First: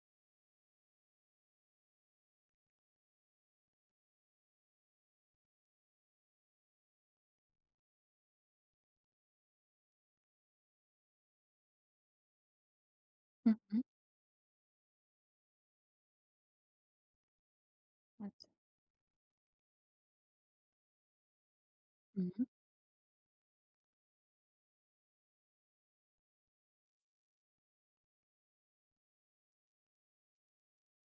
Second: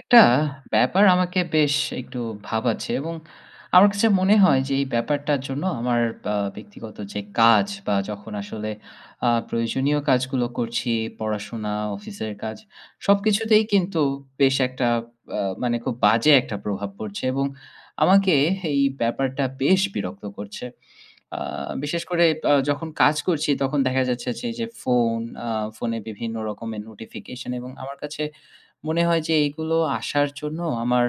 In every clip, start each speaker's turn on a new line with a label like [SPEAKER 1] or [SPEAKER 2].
[SPEAKER 1] একটা ব্যাপার আমাকে বেশ একটু ভাবাচ্ছে এবং আমার কাছে মনে হয় যে এই ব্যাপারটার জন্য আমার আ ব্যক্তিগত যে কাজ বা যখন আসলে আ প্রয়োজনীয় কাজগুলো করছি পড়াশোনা, অফিসের কাজ
[SPEAKER 2] হু,
[SPEAKER 1] সবকিছুতেই
[SPEAKER 2] হু।
[SPEAKER 1] কিন্তু বেশ একটা আ মানে খুব বাজে একটা প্রভাব পড়ছে এবং
[SPEAKER 2] আচ্ছা।
[SPEAKER 1] আমাকে এই ব্যাপারটা বেশ বিরক্ত করছে। আ বিশেষ
[SPEAKER 2] হু,
[SPEAKER 1] করে
[SPEAKER 2] হু।
[SPEAKER 1] আ যখন কাজ করছি তখন দেখা যাচ্ছে যে এইযে ফোন আ ফোনে বিভিন্ন রকমের নোটিফিকেশন এবং আমার কাছে মনে হয় যে এগুলো আসার জন্য আমার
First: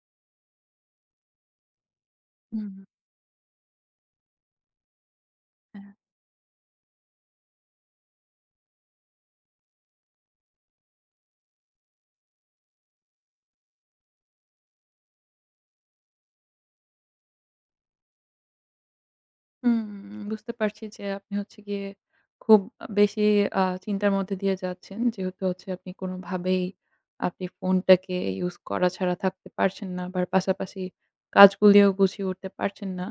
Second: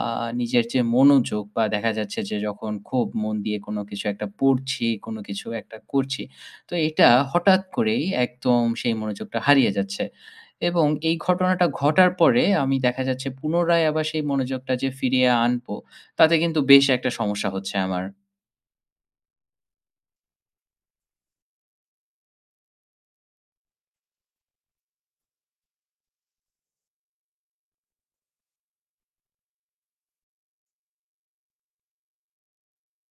[SPEAKER 1] আ নিজের যে মনোযোগ বা দেখা যাচ্ছে যে
[SPEAKER 2] হু,
[SPEAKER 1] যখন
[SPEAKER 2] হু।
[SPEAKER 1] খুব মন দিয়ে কোনো কিছু একটা পড়ছি, কোন কিছু একটা
[SPEAKER 2] হ্যাঁ।
[SPEAKER 1] করছি। তো এইটা হঠাৎ করেই একদম সেই মনোযোগটা হারিয়ে যাচ্ছে এবং এই ঘটনাটা ঘটার পরে আমি দেখা যাচ্ছে পুনরায় আবার সেই মনোযোগটা যে ফিরিয়ে আনবো তাতে কিন্তু বেশ একটা সমস্যা হচ্ছে আমার।
[SPEAKER 2] হু, বুঝতে পারছি যে আপনি হচ্ছে গিয়ে খুব বেশি আ চিন্তার মধ্যে দিয়ে যাচ্ছেন যেহেতু হচ্ছে আপনি কোনোভাবেই আপনি ফোনটাকে ইউজ করা ছাড়া থাকতে পারছেন না আবার পাশাপাশি কাজগুলিও গুছিয়ে উঠতে পারছেন না।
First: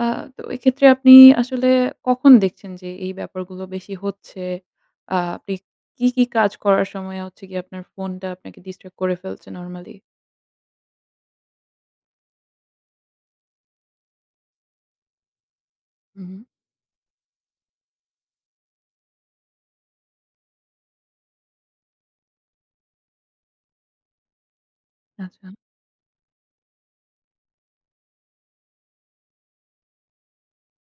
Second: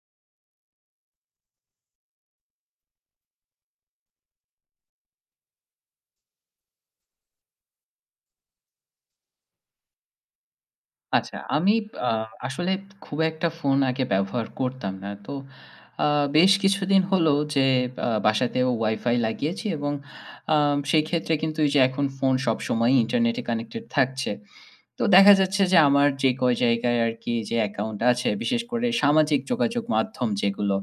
[SPEAKER 2] আ তো এক্ষেত্রে আপনি আসলে কখন দেখছেন যে এই ব্যাপারগুলো বেশি হচ্ছে? আ আপনি কী, কী কাজ করার সময় হচ্ছে গিয়ে আপনার ফোনটা আপনাকে distract করে ফেলছে নরমালি?
[SPEAKER 1] আচ্ছা, আমি আ আসলে খুব একটা ফোন আগে ব্যবহার করতাম না। তো আ
[SPEAKER 2] হুম, হুম।
[SPEAKER 1] বেশ কিছুদিন হল যে আ বাসাতেও WiFi লাগিয়েছি এবং আ সেই ক্ষেত্রে কিন্তু এই যে এখন ফোন সবসময় internet এ connected থাকছে। তো দেখা
[SPEAKER 2] আচ্ছা।
[SPEAKER 1] যাচ্ছে যে আমার যে কয় জায়গায় আরকি যে অ্যাকাউন্ট আছে বিশেষ করে সামাজিক যোগাযোগ মাধ্যম যেগুলো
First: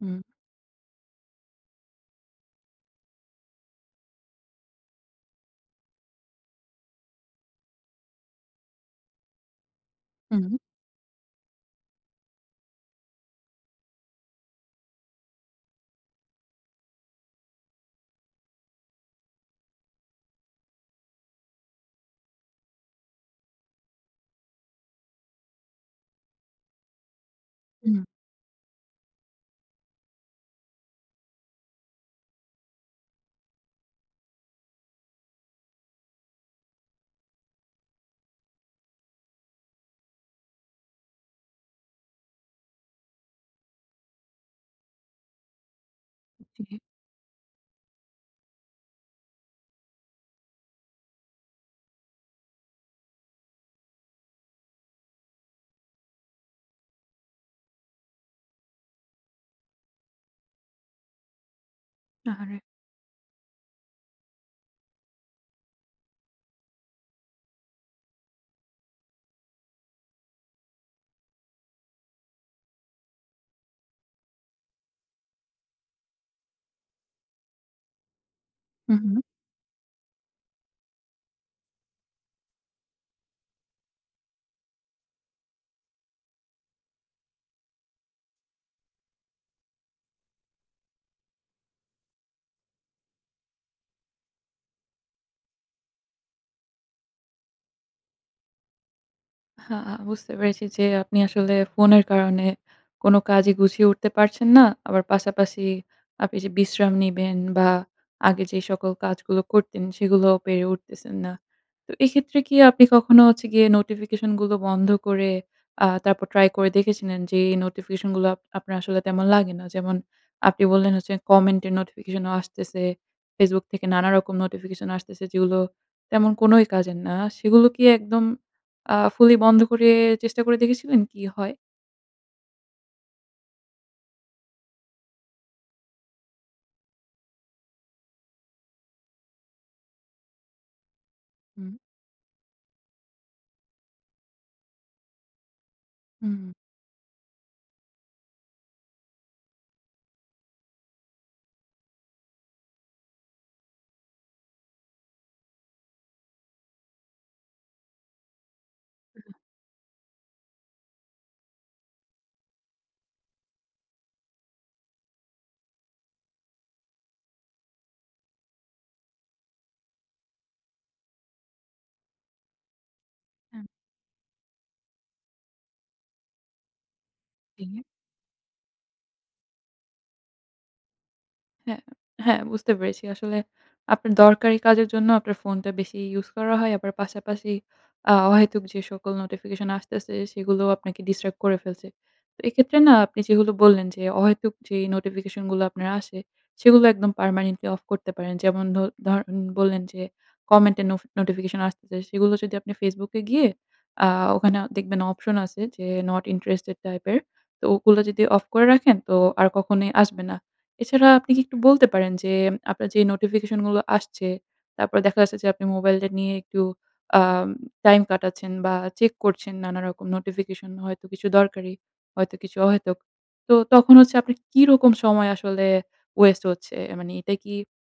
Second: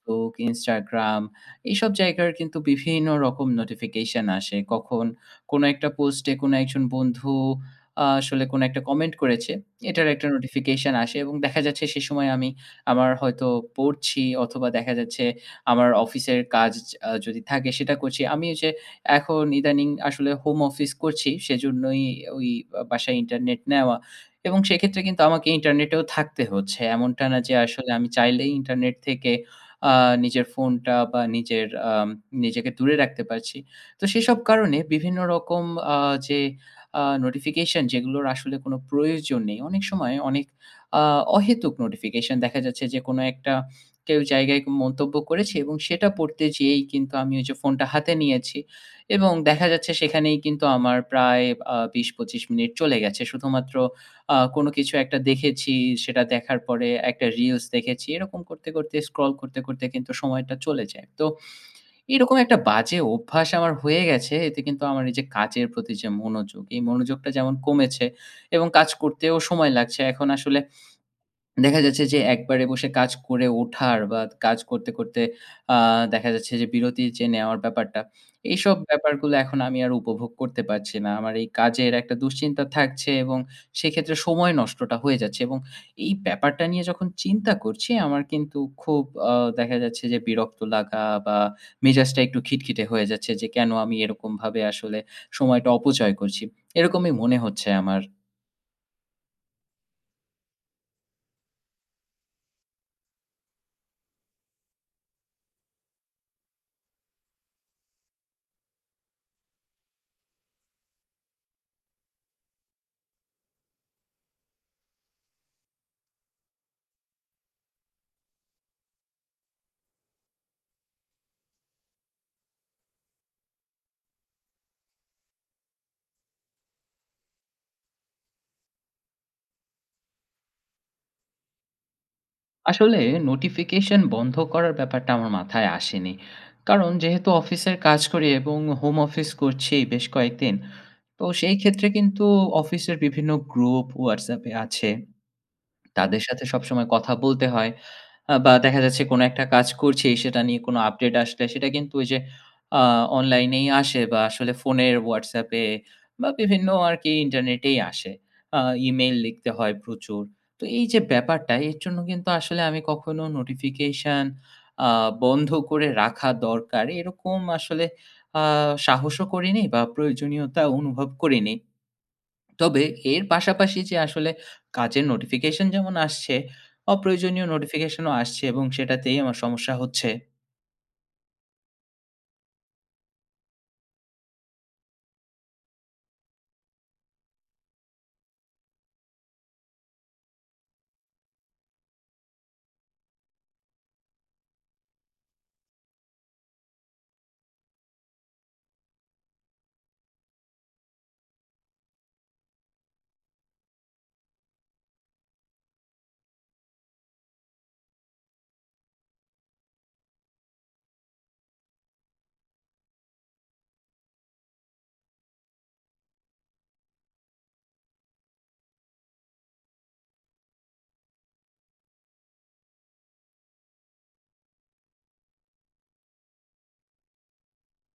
[SPEAKER 2] হুম।
[SPEAKER 1] Instagram এসব জায়গার কিন্তু বিভিন্ন রকম notification আসে। কখন কোন একটা পোস্টে কোন একজন বন্ধু আ আসলে কোন একটা কমেন্ট করেছে। এটার একটা
[SPEAKER 2] হুম।
[SPEAKER 1] notification আসে এবং দেখা যাচ্ছে সেই সময় আমি আমার হয়তো পড়ছি অথবা দেখা যাচ্ছে আমার অফিসের কাজ আ যদি থাকে সেটা করছি আমি এই যে এখন ইদানিং আসলে হোম অফিস করছি সেজন্যই ওই ও বাসায় internet নেওয়া এবং সেক্ষেত্রে কিন্তু আমাকে ইন্টারনেটেও থাকতে হচ্ছে। এমনটা না যে আসলে
[SPEAKER 2] হুম।
[SPEAKER 1] আমি চাইলেই internet থেকে আ নিজের ফোনটা বা নিজের আ নিজেকে দূরে রাখতে পারছি। তো সেসব কারণে বিভিন্ন রকম আ যে আ notification যেগুলোর আসলে কোনো প্রয়োজন নেই। অনেক সময় অনেক আ অহেতুক নোটিফিকেশন দেখা যাচ্ছে যে কোনো একটা কেউ জায়গায় মন্তব্য করেছে এবং সেটা পড়তে
[SPEAKER 2] জি।
[SPEAKER 1] যেয়েই কিন্তু আমি ওই যে ফোনটা হাতে নিয়েছি এবং দেখা যাচ্ছে সেখানেই কিন্তু আমার প্রায় আ ২০-২৫ মিনিট চলে গেছে শুধুমাত্র আ কোন কিছু একটা দেখেছি, সেটা দেখার পরে একটা reels দেখেছি, এরকম করতে, করতে, scroll করতে, করতে, কিন্তু সময়টা চলে যায়। তো এরকম
[SPEAKER 2] আহারে।
[SPEAKER 1] একটা বাজে অভ্যাস আমার হয়ে গেছে। এতে কিন্তু আমার এই যে কাজের প্রতি যে মনোযোগ, এই মনোযোগটা যেমন কমেছে এবং কাজ করতেও সময় লাগছে। এখন আসলে দেখা যাচ্ছে যে একবারে বসে কাজ করে ওঠার বা কাজ করতে, করতে, আ দেখা যাচ্ছে যে বিরতি যে নেওয়ার ব্যাপারটা? এইসব
[SPEAKER 2] হুম, হুম।
[SPEAKER 1] ব্যাপারগুলো এখন আমি আর উপভোগ করতে পারছি না। আমার এই কাজের একটা দুশ্চিন্তা থাকছে এবং সেক্ষেত্রে সময় নষ্টটা হয়ে যাচ্ছে এবং এই ব্যাপারটা নিয়ে যখন চিন্তা করছি আমার কিন্তু খুব আ দেখা যাচ্ছে যে বিরক্ত লাগা বা মেজাজটা একটু খিটখিটে হয়ে যাচ্ছে যে কেন আমি এরকমভাবে আসলে সময়টা অপচয় করছি? এরকমই মনে হচ্ছে আমার।
[SPEAKER 2] হা আ বুঝতে পেরেছি যে আপনি আসলে ফোনের কারণে কোন কাজই গুছিয়ে উঠতে পারছেন না। আবার পাশাপাশি আপনি যে বিশ্রাম নিবেন বা আগে যে সকল কাজগুলো করতেন সেগুলো পেরে উঠতেছেন না। তো এক্ষেত্রে কি আপনি কখনো হচ্ছে গিয়ে নোটিফিকেশন গুলো বন্ধ করে আ তারপর ট্রাই করে দেখেছিলেন? যে এই নোটিফিকেশন গুলো আপ আপনার আসলে তেমন লাগে না। যেমন আপনি বললেন হচ্ছে কমেন্ট এর নোটিফিকেশনও আসতেছে। ফেসবুক থেকে নানা রকম নোটিফিকেশন আসতেছে যেগুলো তেমন কোনই কাজের না। সেগুলো কি একদম আ fully বন্ধ করে চেষ্টা করে দেখেছিলেন কী হয়?
[SPEAKER 1] আসলে নোটিফিকেশন বন্ধ করার ব্যাপারটা আমার মাথায় আসেনি। কারণ যেহেতু অফিসের কাজ করি এবং হোম অফিস করছি বেশ কয়েকদিন। তো সেই
[SPEAKER 2] হু।
[SPEAKER 1] ক্ষেত্রে কিন্তু অফিস এর বিভিন্ন গ্রুপ ওয়াটসঅ্যাপ এ আছে। তাদের সাথে
[SPEAKER 2] হু।
[SPEAKER 1] সবসময় কথা বলতে হয় আ বা দেখা যাচ্ছে কোনো একটা কাজ করছি সেটা নিয়ে কোনো আপডেট আসলে সেটা কিন্তু ওই যে আ অনলাইনেই আসে বা আসলে ফোনের হোয়াটসঅ্যাপে বা বিভিন্ন আর কি ইন্টারনেটেই আসে। আ ইমেইল লিখতে হয় প্রচুর। তো এই যে ব্যাপারটা এর জন্য কিন্তু আসলে আমি কখনো নোটিফিকেশন আ বন্ধ করে রাখা দরকার এরকম আসলে আ সাহসও করিনি বা প্রয়োজনীয়তা অনুভব করিনি। তবে এর
[SPEAKER 2] হ্যাঁ।
[SPEAKER 1] পাশাপাশি যে আসলে কাজের নোটিফিকেশন যেমন আসছে অপ্রয়োজনীয়
[SPEAKER 2] হুম।
[SPEAKER 1] নোটিফিকেশন ও আসছে এবং সেটাতেই আমার সমস্যা হচ্ছে।
[SPEAKER 2] হ্যাঁ, হ্যাঁ বুঝতে পেরেছি। আসলে আপনার দরকারী কাজের জন্য আপনার ফোনটা বেশি ইউস করা হয়। আবার পাশাপাশি আ অহেতুক যে সকল নোটিফিকেশন আসতেছে সেগুলো আপনাকে ডিস্ট্রাক্ট করে ফেলছে। তো এক্ষেত্রে না আপনি যেগুলো বললেন যে অহেতুক যে, নোটিফিকেশন গুলো আপনার আসে সেগুলো একদম পারমানেন্টলি অফ করতে পারেন। যেমন ধ ধরেন, বললেন যে, কমেন্টে নোফ নোটিফিকেশন আসতেছে। সেগুলো যদি আপনি Facebook এ গিয়ে আ ওখানে দেখবেন অপশন আছে যে, নট ইন্টারেস্টেড টাইপ এর। তো ওগুলো যদি অফ করে রাখেন তো আর কখনোই আসবে না। এছাড়া আপনি কি একটু বলতে পারেন যে, আপনার যে নোটিফিকেশন গুলো আসছে তারপর দেখা যাচ্ছে যে আপনি মোবাইলটা নিয়ে একটু আম টাইম কাটাচ্ছেন বা চেক করছেন নানা রকম নোটিফিকেশন হয়তো কিছু দরকারি, হয়তো কিছু অহেতুক। তো তখন হচ্ছে, আপনি কি রকম সময় আসলে ওয়েস্ট হচ্ছে? মানে এটা কি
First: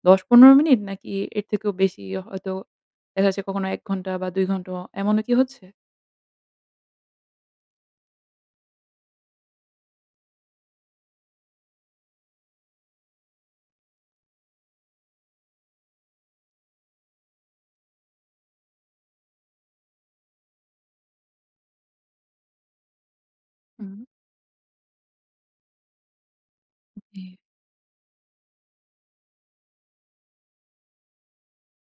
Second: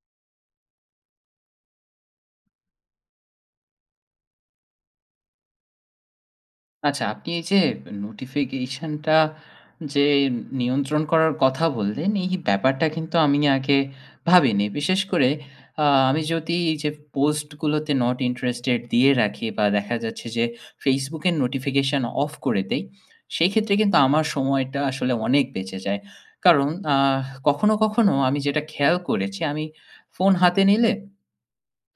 [SPEAKER 2] ১০ ১৫ মিনিট নাকি এর থেকেও বেশি হয়তো দেখা যাচ্ছে, কখনো ১ ঘন্টা বা ২ ঘন্টা এমনও কি হচ্ছে?
[SPEAKER 1] আচ্ছা, আপনি এই যে নোটিফিকেশনটা যে নিয়ন্ত্রণ করার কথা বললেন, এই ব্যাপারটা কিন্তু আমি আগে ভাবিনি। বিশেষ করে আ আমি যদি এই যে, পোস্টগুলোতে নট ইন্টারেস্টেড দিয়ে রাখি বা দেখা যাচ্ছে যে, Facebook এর নোটিফিকেশন অফ করে দেই। সেক্ষেত্রে কিন্তু
[SPEAKER 2] হুম।
[SPEAKER 1] আমার সময়টা আসলে অনেক বেঁচে যায়। কারণ আহ
[SPEAKER 2] ওকে।
[SPEAKER 1] কখনো, কখনো আমি যেটা খেয়াল করেছি, আমি ফোন হাতে নিলে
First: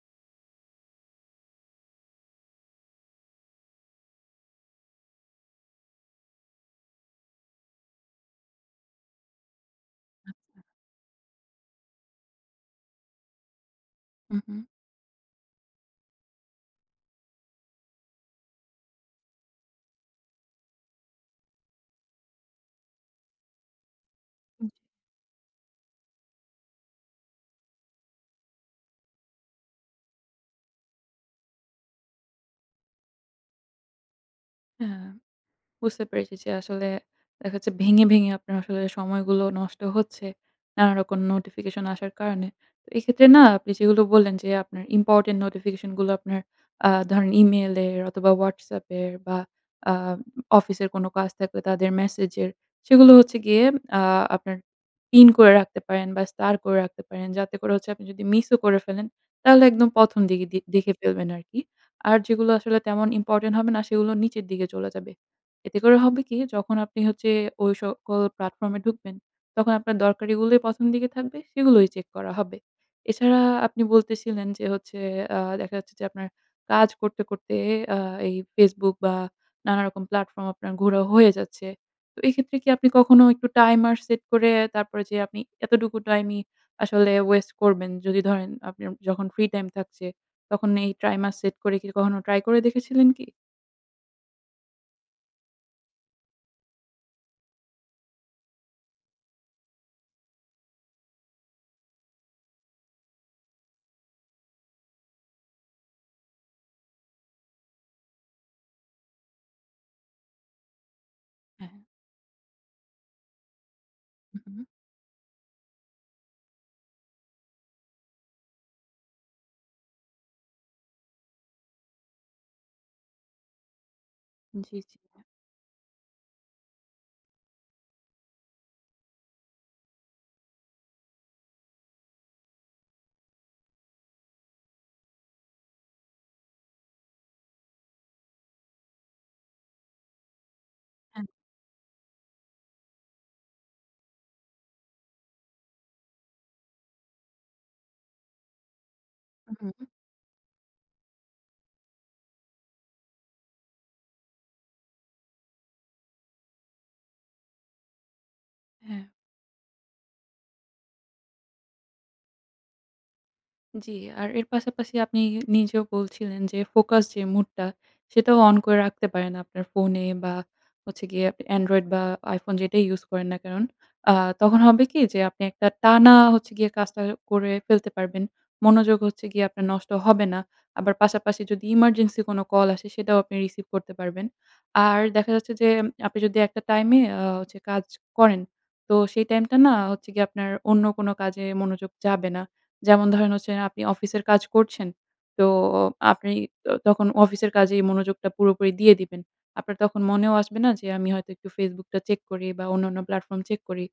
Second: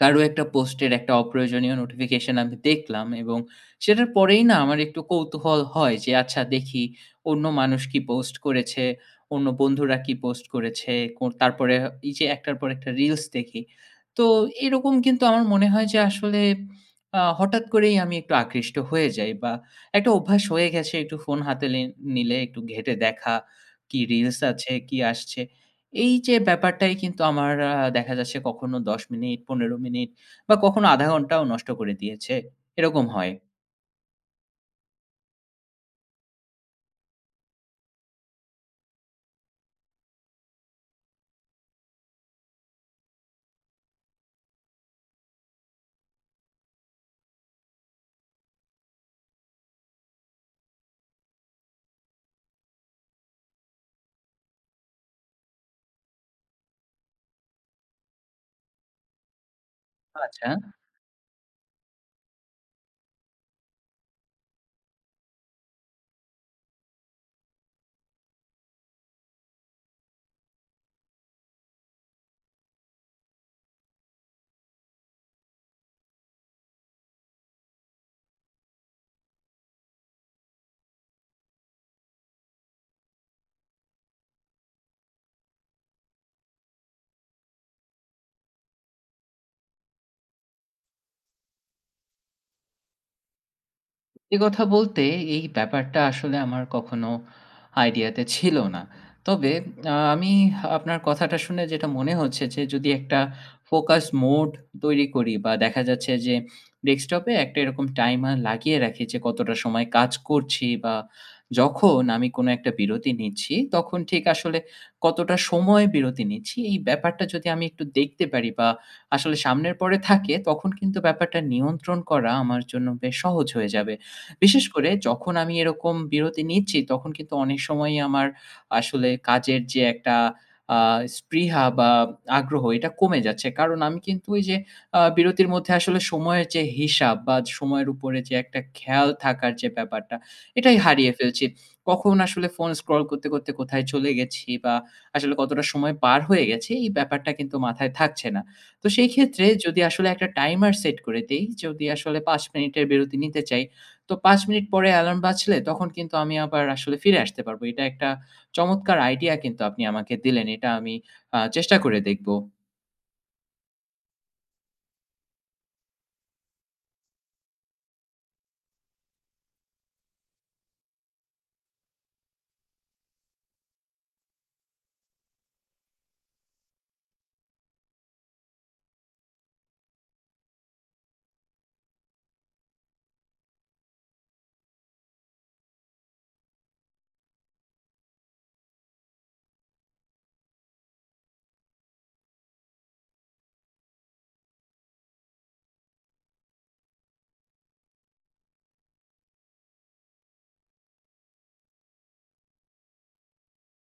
[SPEAKER 1] কারো একটা পোস্টের একটা অপ্রয়োজনীয় নোটিফিকেশন আমি দেখলাম এবং সেটার পরেই না আমার একটু কৌতূহল হয় যে, আচ্ছা দেখি অন্য মানুষ কি পোস্ট করেছে? অন্য বন্ধুরা কি পোস্ট
[SPEAKER 2] আচ্ছা।
[SPEAKER 1] করেছে? কোন তারপরে এই যে একটার পর একটা রিলস দেখি, তো
[SPEAKER 2] উম হুম।
[SPEAKER 1] এরকম কিন্তু আমার মনে হয় যে আসলে আ হঠাৎ করেই আমি একটু আকৃষ্ট হয়ে যাই বা একটা অভ্যাস হয়ে গেছে, একটু ফোন হাতে নিল নিলে, একটু ঘেটে দেখা কি রিলস
[SPEAKER 2] জি।
[SPEAKER 1] আছে, কি আসছে? এই যে ব্যাপারটাই কিন্তু আমার আ দেখা যাচ্ছে, কখনো ১০ মিনিট ১৫ মিনিট বা কখনো ১/২ ঘন্টাও নষ্ট করে দিয়েছে, এরকম হয়।
[SPEAKER 2] হ্যাঁ। বুঝতে পেরেছি যে আসলে দেখা যাচ্ছে ভেঙে, ভেঙে, আপনার আসলে সময়গুলো নষ্ট হচ্ছে। নানা রকম notification আসার কারণে। তো এক্ষেত্রে না আপনি সেগুলো বললেন যে আপনার ইম্পোর্টেন্ট নোটিফিকেশন গুলো আপনার আ ধরেন Email এর অথবা WhatsApp এর বা আ অফিসের কোন কাজ থাকলে তাদের ম্যাসেজ এর সেগুলো হচ্ছে গিয়ে আ আপনার পিন করে রাখতে পারেন বা স্টার করে রাখতে পারেন। যাতে করে হচ্ছে আপনি যদি মিস ও করে ফেলেন তাহলে একদম ১ম দিকে
[SPEAKER 1] আচ্ছা।
[SPEAKER 2] দি দেখে ফেলবেন আরকি। আর যেগুলো আসলে তেমন ইম্পোর্টেন্ট হবে না সেগুলো নিচের দিকে চলে যাবে। এতে করে হবে কি? যখন আপনি হচ্ছে ঐ সকল প্লাটফর্ম এ ঢুকবেন তখন আপনার দরকারিগুলোই ১ম দিকে থাকবে সেগুলোই চেক করা হবে। এছাড়া আপনি বলতেছিলেন যে হচ্ছে আ দেখা যাচ্ছে যে আপনার কাজ করতে, করতে, আ এই Facebook বা নানা রকম প্লাটফর্ম আপনার ঘুরা হয়ে যাচ্ছে। তো এইক্ষেত্রে কি আপনি কখনো একটু টাইমার সেট করে, তারপরে যে আপনি এতটুকু টাইমই আসলে ওয়েস্ট করবেন। যদি ধরেন আপনার যখন ফ্রি টাইম থাকছে, তখন এই টাইমার সেট করে কি কখনো ট্রাই করে দেখেছিলেন কি?
[SPEAKER 1] এ কথা বলতে এই ব্যাপারটা আসলে আমার কখনো আইডিয়া তে ছিল না। তবে আ আমি আপনার কথাটা শুনে যেটা মনে হচ্ছে যে, যদি একটা ফোকাস মোড তৈরি করি বা দেখা যাচ্ছে যে Desktop এ একটা এরকম টাইমার লাগিয়ে রাখি যে কতটা সময় কাজ করছি। বা
[SPEAKER 2] হ্যাঁ।
[SPEAKER 1] যখন আমি কোনো একটা বিরতি নিচ্ছি তখন ঠিক আসলে
[SPEAKER 2] উহুম।
[SPEAKER 1] কতটা সময় বিরতি নিচ্ছি। এই ব্যাপারটা যদি আমি একটু দেখতে পারি বা আসলে সামনের পরে থাকে তখন কিন্তু ব্যাপারটা নিয়ন্ত্রণ করা আমার জন্য বেশ সহজ হয়ে যাবে।
[SPEAKER 2] জি,
[SPEAKER 1] বিশেষ
[SPEAKER 2] জি।
[SPEAKER 1] করে যখন আমি এরকম বিরতি নিচ্ছি তখন কিন্তু অনেক সময়ই আমার আসলে কাজের যে একটা আ স্পৃহা বা আগ্রহ এটা কমে যাচ্ছে। কারণ আমি কিন্তু ওই যে আ বিরতির মধ্যে আসলে সময়ের যে হিসাব বা সময়ের উপরে যে একটা খেয়াল থাকার যে ব্যাপারটা এটাই হারিয়ে
[SPEAKER 2] হ্যা।
[SPEAKER 1] ফেলছি। কখন আসলে ফোন স্ক্রল করতে, করতে, কোথায় চলে গেছি বা আসলে কতটা সময় পার হয়ে গেছি এই ব্যাপারটা কিন্তু মাথায় থাকছে না। তো সেই ক্ষেত্রে যদি
[SPEAKER 2] উহুম।
[SPEAKER 1] আসলে একটা টাইমার সেট করে দেই। যদি আসলে ৫ মিনিটের বিরতি নিতে চাই তো ৫ মিনিট পরে এলার্ম বাজলে তখন কিন্তু আমি আবার আসলে ফিরে আসতে পারব। এটা একটা চমৎকার
[SPEAKER 2] হ্যাঁ।
[SPEAKER 1] আইডিয়া কিন্তু আপনি আমাকে দিলেন। এটা আমি আ চেষ্টা করে দেখব।
[SPEAKER 2] জি। আর এর পাশাপাশি আপনি নিজেও বলছিলেন যে ফোকাস যে মুডটা সেটাও অন করে রাখতে পারেন আপনার ফোনে বা হচ্ছে গিয়ে Android বা iPhone যেটাই ইউস করেন না কারণ আ তখন হবে কি যে আপনি একটা টানা হচ্ছে গিয়ে কাজটা করে ফেলতে পারবেন। মনোযোগ হচ্ছে গিয়ে আপনার নষ্ট হবে না। আবার পাশাপাশি যদি emergency কোনো কল আসে সেটাও আপনি রিসিভ করতে পারবেন। আর দেখা যাচ্ছে যে আপনি যদি একটা টাইমে আ কাজ করেন তো সেই টাইমটা না হচ্ছে গিয়ে আপনার অন্য কোনো কাজে মনোযোগ যাবে না। যেমন ধরেন হচ্ছে আপনি অফিসের কাজ করছেন, তো আপনি ত তখন অফিসের কাজেই মনোযোগটা পুরোপুরি দিয়ে দিবেন। আপনার তখন মনেও আসবে না যে আমি হয়তো একটু Facebook টা চেক করি বা অন্যান্য platform চেক করি।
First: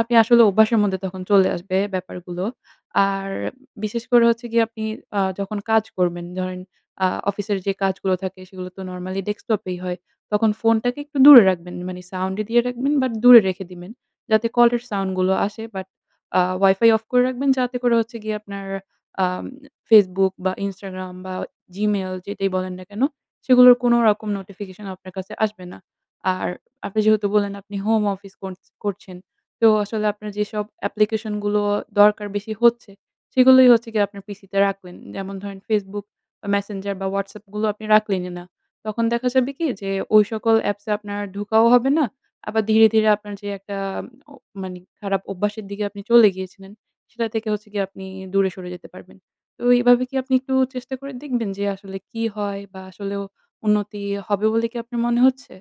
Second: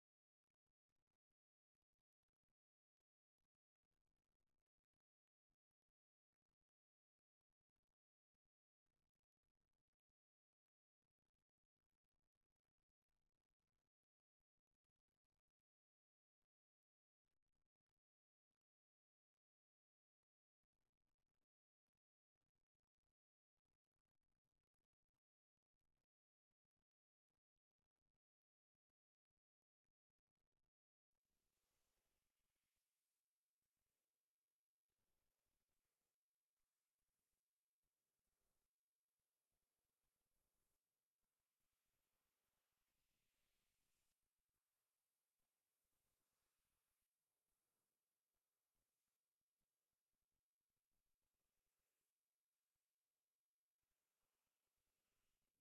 [SPEAKER 2] আপনি আসলে অভ্যাসের মধ্যে তখন চলে আসবে ব্যাপারগুলো। আর বিশেষ করে হচ্ছে গিয়ে আপনি আ যখন কাজ করবেন ধরেন আ অফিসের যে কাজগুলো থাকে সেগুলো তো নরমালি ডেস্কটপেই হয়। তখন ফোনটাকে একটু দূরে রাখবেন মানে সাউন্ড এ দিয়ে রাখবেন বা দূরে রেখে দিবেন যাতে কলের সাউন্ড গুলো আসে বাট আ WiFi off করে রাখবেন যাতে করে হচ্ছে গিয়ে আপনার আ Facebook বা Instagram বা Gmail যেটাই বলেন না কেন সেগুলোর কোনো রকম নোটিফিকেশন আপনার কাছে আসবে না। আর আপনি যেহেতু বললেন আপনি হোম অফিস করছ করছেন তো আসলে আপনার যেসব application গুলো দরকার বেশি হচ্ছে সেগুলোই হচ্ছে গিয়ে আপনার PC তে রাখবেন। যেমন ধরেন Facebook, Messenger বা WhatsApp গুলো আপনি রাখলেনই না। তখন দেখা যাবে কি যে ঐ সকল apps এ আপনার ঢোকাও হবে না। আবার ধীরে, ধীরে, আপনার যে একটা ও মানে খারাপ অভ্যাসের দিকে আপনি চলে গিয়েছিলেন সেটা থেকে হচ্ছে গিয়ে আপনি দূরে সরে যেতে পারবেন। তো এভাবে কি আপনি একটু চেষ্টা করে দেখবেন যে আসলে কি হয়? বা আসলেও উন্নতি হবে বলে কি আপনার মনে হচ্ছে?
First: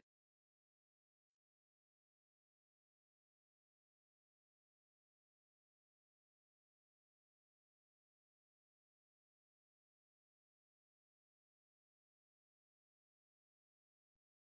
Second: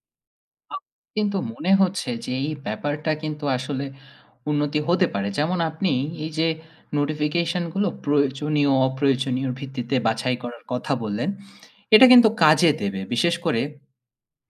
[SPEAKER 1] কিন্তু মনে হচ্ছে যে এই ব্যাপারটা কিন্তু আসলে উন্নতি হতে পারে। যেমন আপনি এই যে notification গুলো প্রয়োজনীয় অপ্রয়োজনীয়র ভিত্তিতে বাছাই করার কথা বললেন, এটা কিন্তু কাজে দেবে। বিশেষ করে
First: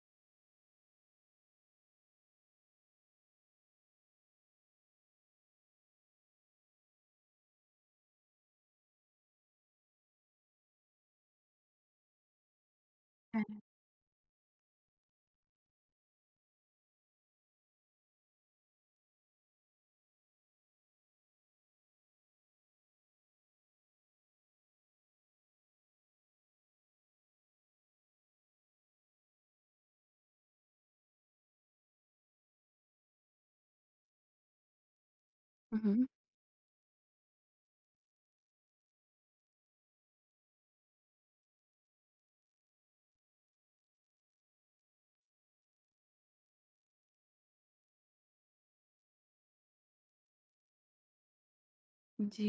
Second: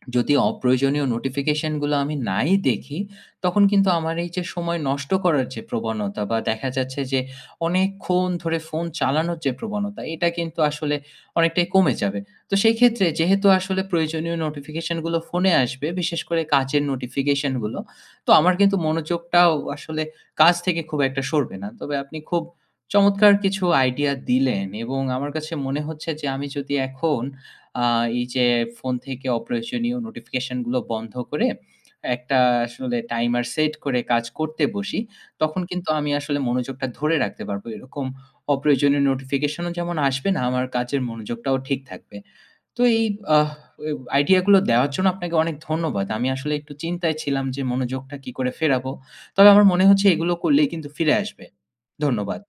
[SPEAKER 1] যদি অপ্রয়োজনীয় notification গুলো আমি নাই দেখি, তখন কিন্তু আমার এই যে সময় নষ্ট করার যে প্রবণতা বা দেখা যাচ্ছে যে অনেকক্ষণ ধরে ফোন চালানোর যে প্রবণতা এটা কিন্তু আসলে অনেকটাই কমে যাবে। তো সেই ক্ষেত্রে যেহেতু
[SPEAKER 2] হ্যাঁ।
[SPEAKER 1] আসলে প্রয়োজনীয় notification গুলো ফোনে আসবে বিশেষ করে কাজের notification গুলো। তো আমার কিন্তু মনোযোগটাও আসলে কাজ থেকে খুব একটা সরবে না। তবে আপনি খুব চমৎকার কিছু আইডিয়া দিলেন এবং আমার কাছে মনে হচ্ছে যে আমি যদি এখন আ এই যে ফোন থেকে অপ্রয়োজনীয় notification গুলো বন্ধ করে একটা আসলে টাইমার সেট করে কাজ করতে বসি। তখন
[SPEAKER 2] হু,
[SPEAKER 1] কিন্তু
[SPEAKER 2] হুম।
[SPEAKER 1] আমি আসলে মনোযোগটা ধরে রাখতে পারব। এরকম অপ্রয়োজনীয় notification ও যেমন আসবে না আমার কাজের মনোযোগটাও ঠিক থাকবে। তো এই আহ ওই আইডিয়া গুলো দেওয়ার জন্য আপনাকে অনেক ধন্যবাদ। আমি আসলে একটু চিন্তায় ছিলাম যে মনোযোগটা কি করে ফেরাবো। তবে আমার মনে হচ্ছে এগুলো করলেই কিন্তু ফিরে আসবে।
[SPEAKER 2] জি।
[SPEAKER 1] ধন্যবাদ।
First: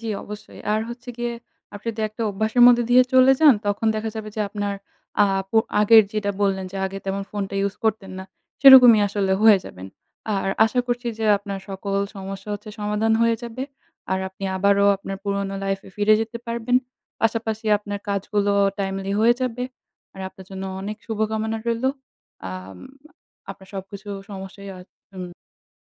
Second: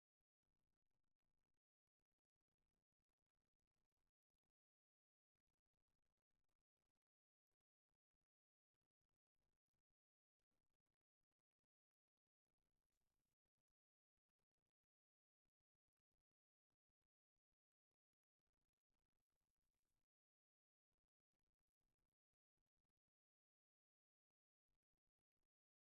[SPEAKER 2] জি, অবশ্যই আর হচ্ছে গিয়ে আপনি তো একটা অভ্যাসের মধ্যে দিয়ে চলে যান। তখন দেখা যাবে যে আপনার আপ অ আগের যেটা বললেন যে আগে তেমন ফোনটা ইউজ করতেন না। সেরকমই আসলে হয়ে যাবেন। আর আশা করছি যে আপনার সকল সমস্যা হচ্ছে সমাধান হয়ে যাবে। আর আপনি আবারও আপনার পুরোনো লাইফে ফিরে যেতে পারবেন। পাশাপাশি আপনার কাজগুলো timely হয়ে যাবে। আর আপনার জন্য অনেক শুভকামনা রইলো। আম আপনার সবকিছু সমস্যাই হয় উম